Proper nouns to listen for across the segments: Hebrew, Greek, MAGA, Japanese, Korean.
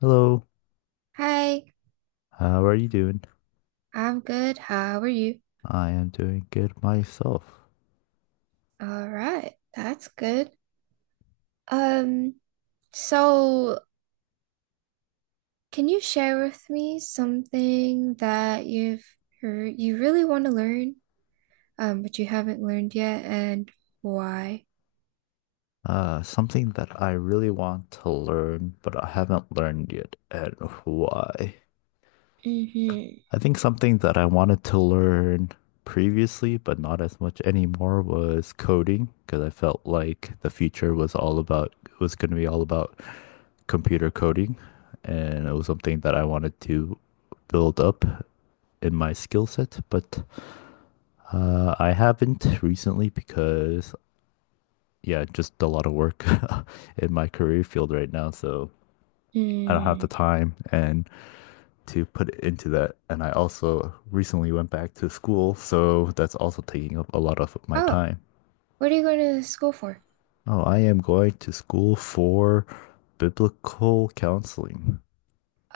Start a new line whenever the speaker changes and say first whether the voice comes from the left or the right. left: Hello,
right: Hi,
left: how are you doing?
right: I'm good. How are you?
left: I am doing good myself.
right: All right, that's good. Um, so can you share with me something that you've heard you really want to learn, but you haven't learned yet and why?
left: Something that I really want to learn, but I haven't learned yet, and why?
right: Mm-hmm.
left: I think something that I wanted to learn previously, but not as much anymore, was coding, because I felt like the future was all about was going to be all about computer coding, and it was something that I wanted to build up in my skill set, but I haven't recently because yeah, just a lot of work in my career field right now. So I don't have the
right: Mm.
left: time and to put it into that. And I also recently went back to school, so that's also taking up a lot of my
right: Oh,
left: time.
right: what are you going to school for?
left: Oh, I am going to school for biblical counseling.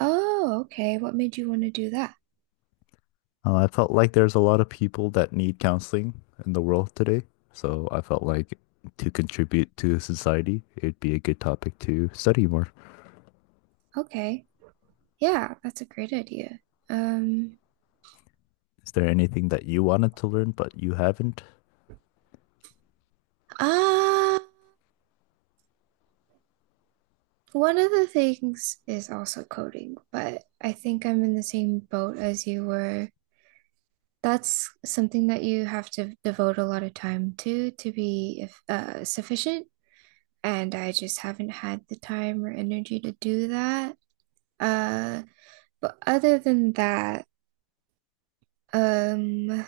right: Oh, okay. What made you want to do that?
left: I felt like there's a lot of people that need counseling in the world today. So I felt like to contribute to society, it'd be a good topic to study more.
right: Okay. Yeah, that's a great idea. Um,
left: Is there anything that you wanted to learn but you haven't?
right: ah. One of the things is also coding, but I think I'm in the same boat as you were. That's something that you have to devote a lot of time to be if, sufficient, and I just haven't had the time or energy to do that. Uh, but other than that, um,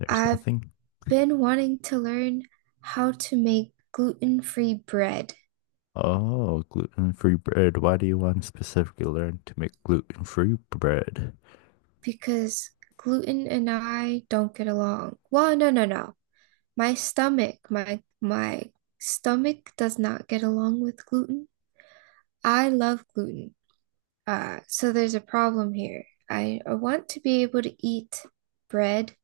left: There's
right: I've
left: nothing.
right: been wanting to learn how to make gluten-free bread
left: Oh, gluten-free bread. Why do you want to specifically learn to make gluten-free bread?
right: because gluten and I don't get along. Well, no, no, no. My stomach does not get along with gluten. I love gluten. So there's a problem here. I want to be able to eat bread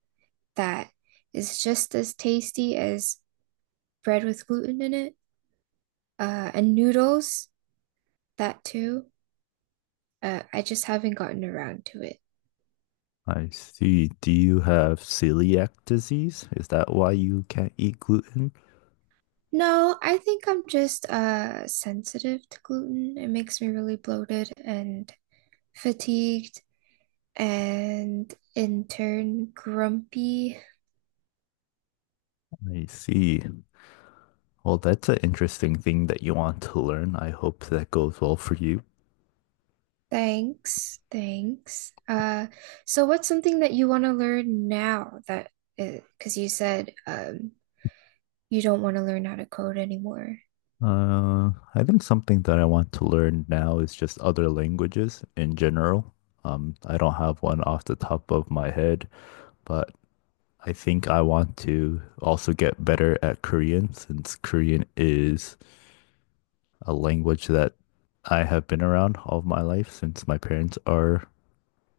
right: that is just as tasty as bread with gluten in it. And noodles, that too. I just haven't gotten around to it.
left: I see. Do you have celiac disease? Is that why you can't eat gluten?
right: No, I think I'm just sensitive to gluten. It makes me really bloated and fatigued and in turn grumpy.
left: I see. Well, that's an interesting thing that you want to learn. I hope that goes well for you.
right: Thanks. So what's something that you want to learn now that, because you said you don't want to learn how to code anymore?
left: I think something that I want to learn now is just other languages in general. I don't have one off the top of my head, but I think I want to also get better at Korean since Korean is a language that I have been around all of my life since my parents are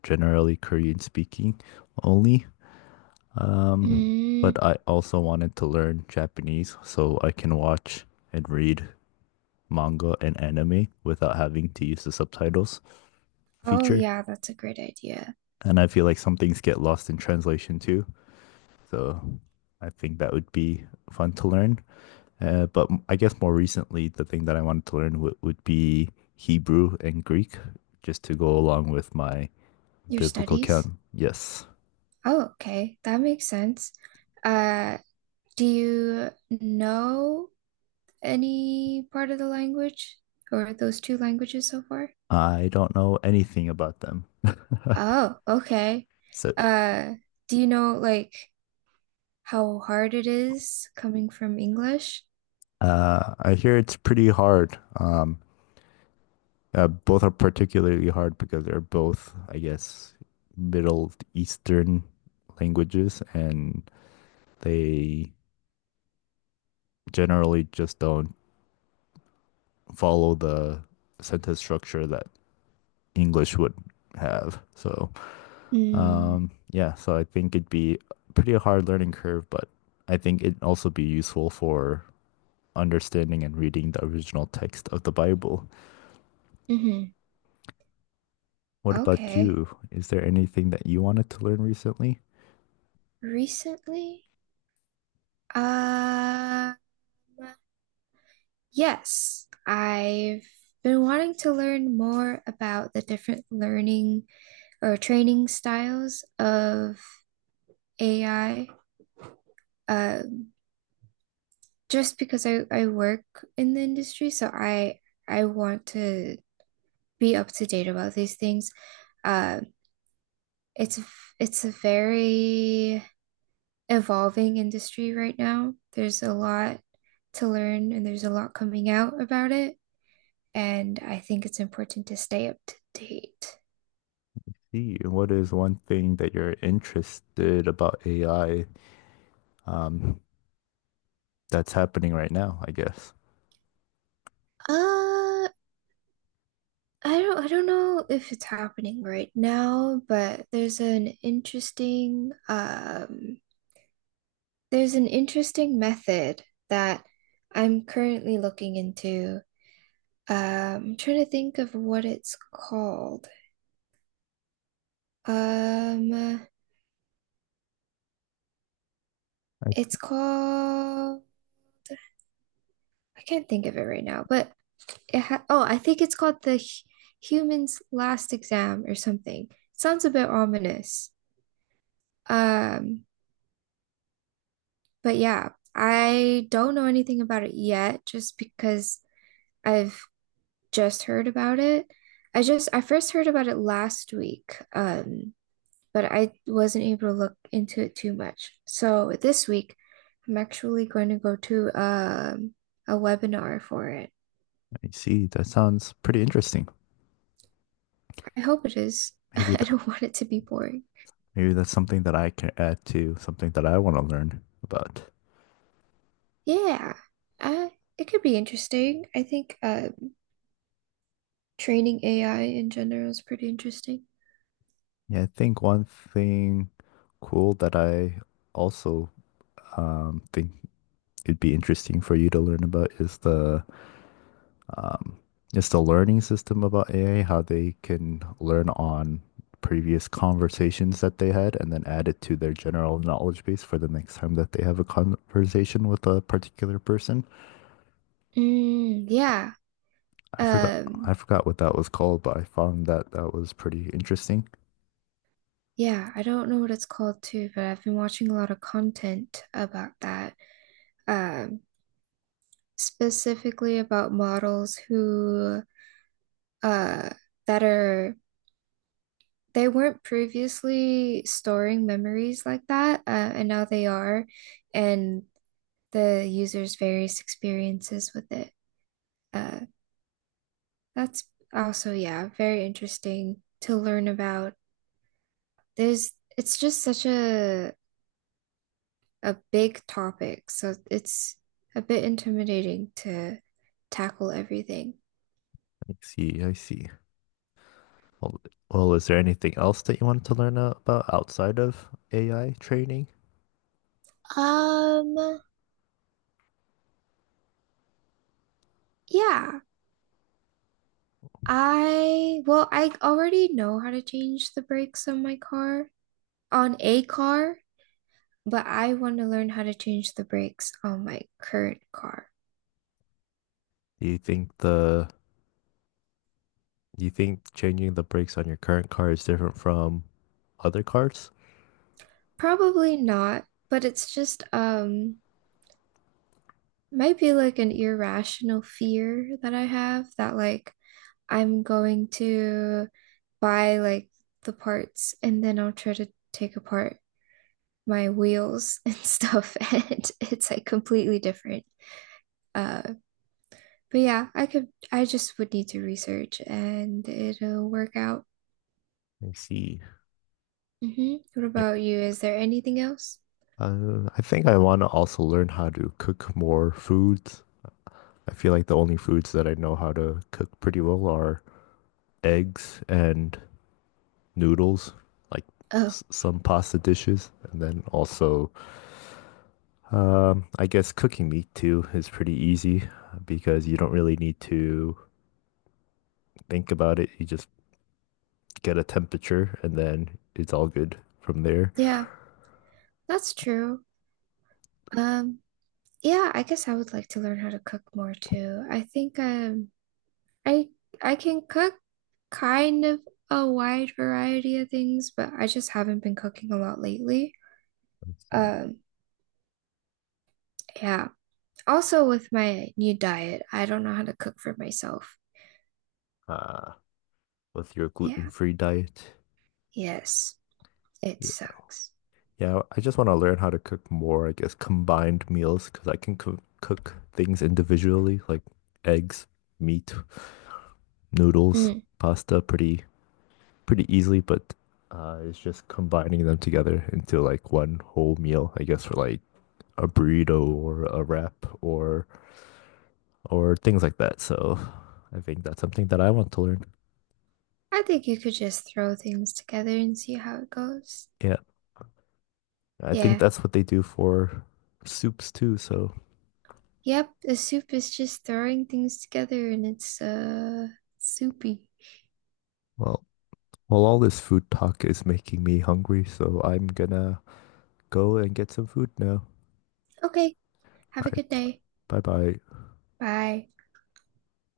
left: generally Korean speaking only. Um,
right: Mm.
left: but I also wanted to learn Japanese so I can watch and read manga and anime without having to use the subtitles
right: Oh
left: feature.
right: yeah, that's a great idea.
left: And I feel like some things get lost in translation too. So I think that would be fun to learn. But I guess more recently, the thing that I wanted to learn w would be Hebrew and Greek, just to go along with my
right: Your
left: biblical
right: studies.
left: count. Yes,
right: Oh, okay, that makes sense. uh do you know any part of the language, or those two languages so far?
left: I don't know anything about them.
right: Oh, okay.
left: So
right: Uh, do you know like how hard it is coming from English?
left: I hear it's pretty hard. Both are particularly hard because they're both, I guess, Middle Eastern languages, and they generally just don't follow the sentence structure that English would have. So,
right: Mm,
left: yeah, so I think it'd be pretty a hard learning curve, but I think it'd also be useful for understanding and reading the original text of the Bible.
right: hmm.
left: What about
right: Okay.
left: you? Is there anything that you wanted to learn recently?
right: Recently? Um, yes. I've been wanting to learn more about the different learning or training styles of AI. Um, just because I work in the industry, so I want to be up to date about these things. Uh, it's it's a very evolving industry right now. There's a lot to learn and there's a lot coming out about it, and I think it's important to stay up to date.
left: See, what is one thing that you're interested about AI, um, that's happening right now, I guess?
right: I don't know if it's happening right now, but there's an interesting method that I'm currently looking into. I'm trying to think of what it's called. Um,
left: I,
right: It's called, I can't think of it right now, but I think it's called the Human's Last Exam or something. Sounds a bit ominous. Um, but yeah, I don't know anything about it yet just because I've just heard about it. I first heard about it last week. But I wasn't able to look into it too much. So this week I'm actually going to go to a webinar for it.
left: I see. That sounds pretty interesting.
right: I hope it is.
left: Maybe
right: I
left: that
right: don't want it to be boring.
left: Maybe that's something that I can add to something that I want to learn about.
right: Yeah, uh, it could be interesting. I think training AI in general is pretty interesting.
left: Yeah, I think one thing cool that I also think it'd be interesting for you to learn about um, is the learning system about AI, how they can learn on previous conversations that they had and then add it to their general knowledge base for the next time that they have a conversation with a particular person.
right: Mm, yeah.
left: I forgot
right: Um,
left: I forgot what that was called, but I found that that was pretty interesting.
right: yeah, I don't know what it's called too, but I've been watching a lot of content about that. Um, Specifically about models who uh that are, they weren't previously storing memories like that, and now they are, and the user's various experiences with it. Uh, that's also, yeah, very interesting to learn about. It's just such a big topic, so it's a bit intimidating to tackle everything.
left: I see, I see. Well, well, is there anything else that you wanted to learn about outside of AI training?
right: Um, yeah, I, well, I already know how to change the brakes on my car, on a car, but I want to learn how to change the brakes on my current car.
left: Do you think the do you think changing the brakes on your current car is different from other cars?
right: Probably not, but it's just might be like an irrational fear that I have that like I'm going to buy like the parts and then I'll try to take apart my wheels and stuff and it's like completely different. Uh but yeah, I just would need to research and it'll work out.
left: I see.
right: Hmm. What
left: Yeah.
right: about you? Is there anything else?
left: I think I want to also learn how to cook more foods. I feel like the only foods that I know how to cook pretty well are eggs and noodles, like
right: Oh,
left: s some pasta dishes, and then also I guess cooking meat too is pretty easy because you don't really need to think about it. You just get a temperature and then it's all good from there.
right: yeah, that's true. Um Yeah, I guess I would like to learn how to cook more too. I think I I can cook kind of a wide variety of things, but I just haven't been cooking a lot lately. Um yeah. Also with my new diet, I don't know how to cook for myself.
left: Uh, with your
right: Yeah.
left: gluten-free diet.
right: Yes, it
left: Yeah,
right: sucks.
left: yeah, I just want to learn how to cook more, I guess, combined meals because I can cook things individually like eggs, meat, noodles,
right: Mm.
left: pasta pretty easily, but it's just combining them together into like one whole meal, I guess, for like a burrito or a wrap or things like that. So I think that's something that I want to learn.
right: I think you could just throw things together and see how it goes.
left: Yeah, I think
right: Yeah.
left: that's what they do for soups too. So
right: Yep, the soup is just throwing things together and it's soupy.
left: well, well, all this food talk is making me hungry, so I'm gonna go and get some food now.
right: Okay, have
left: All
right: a
left: right,
right: good day.
left: bye bye.
right: Bye.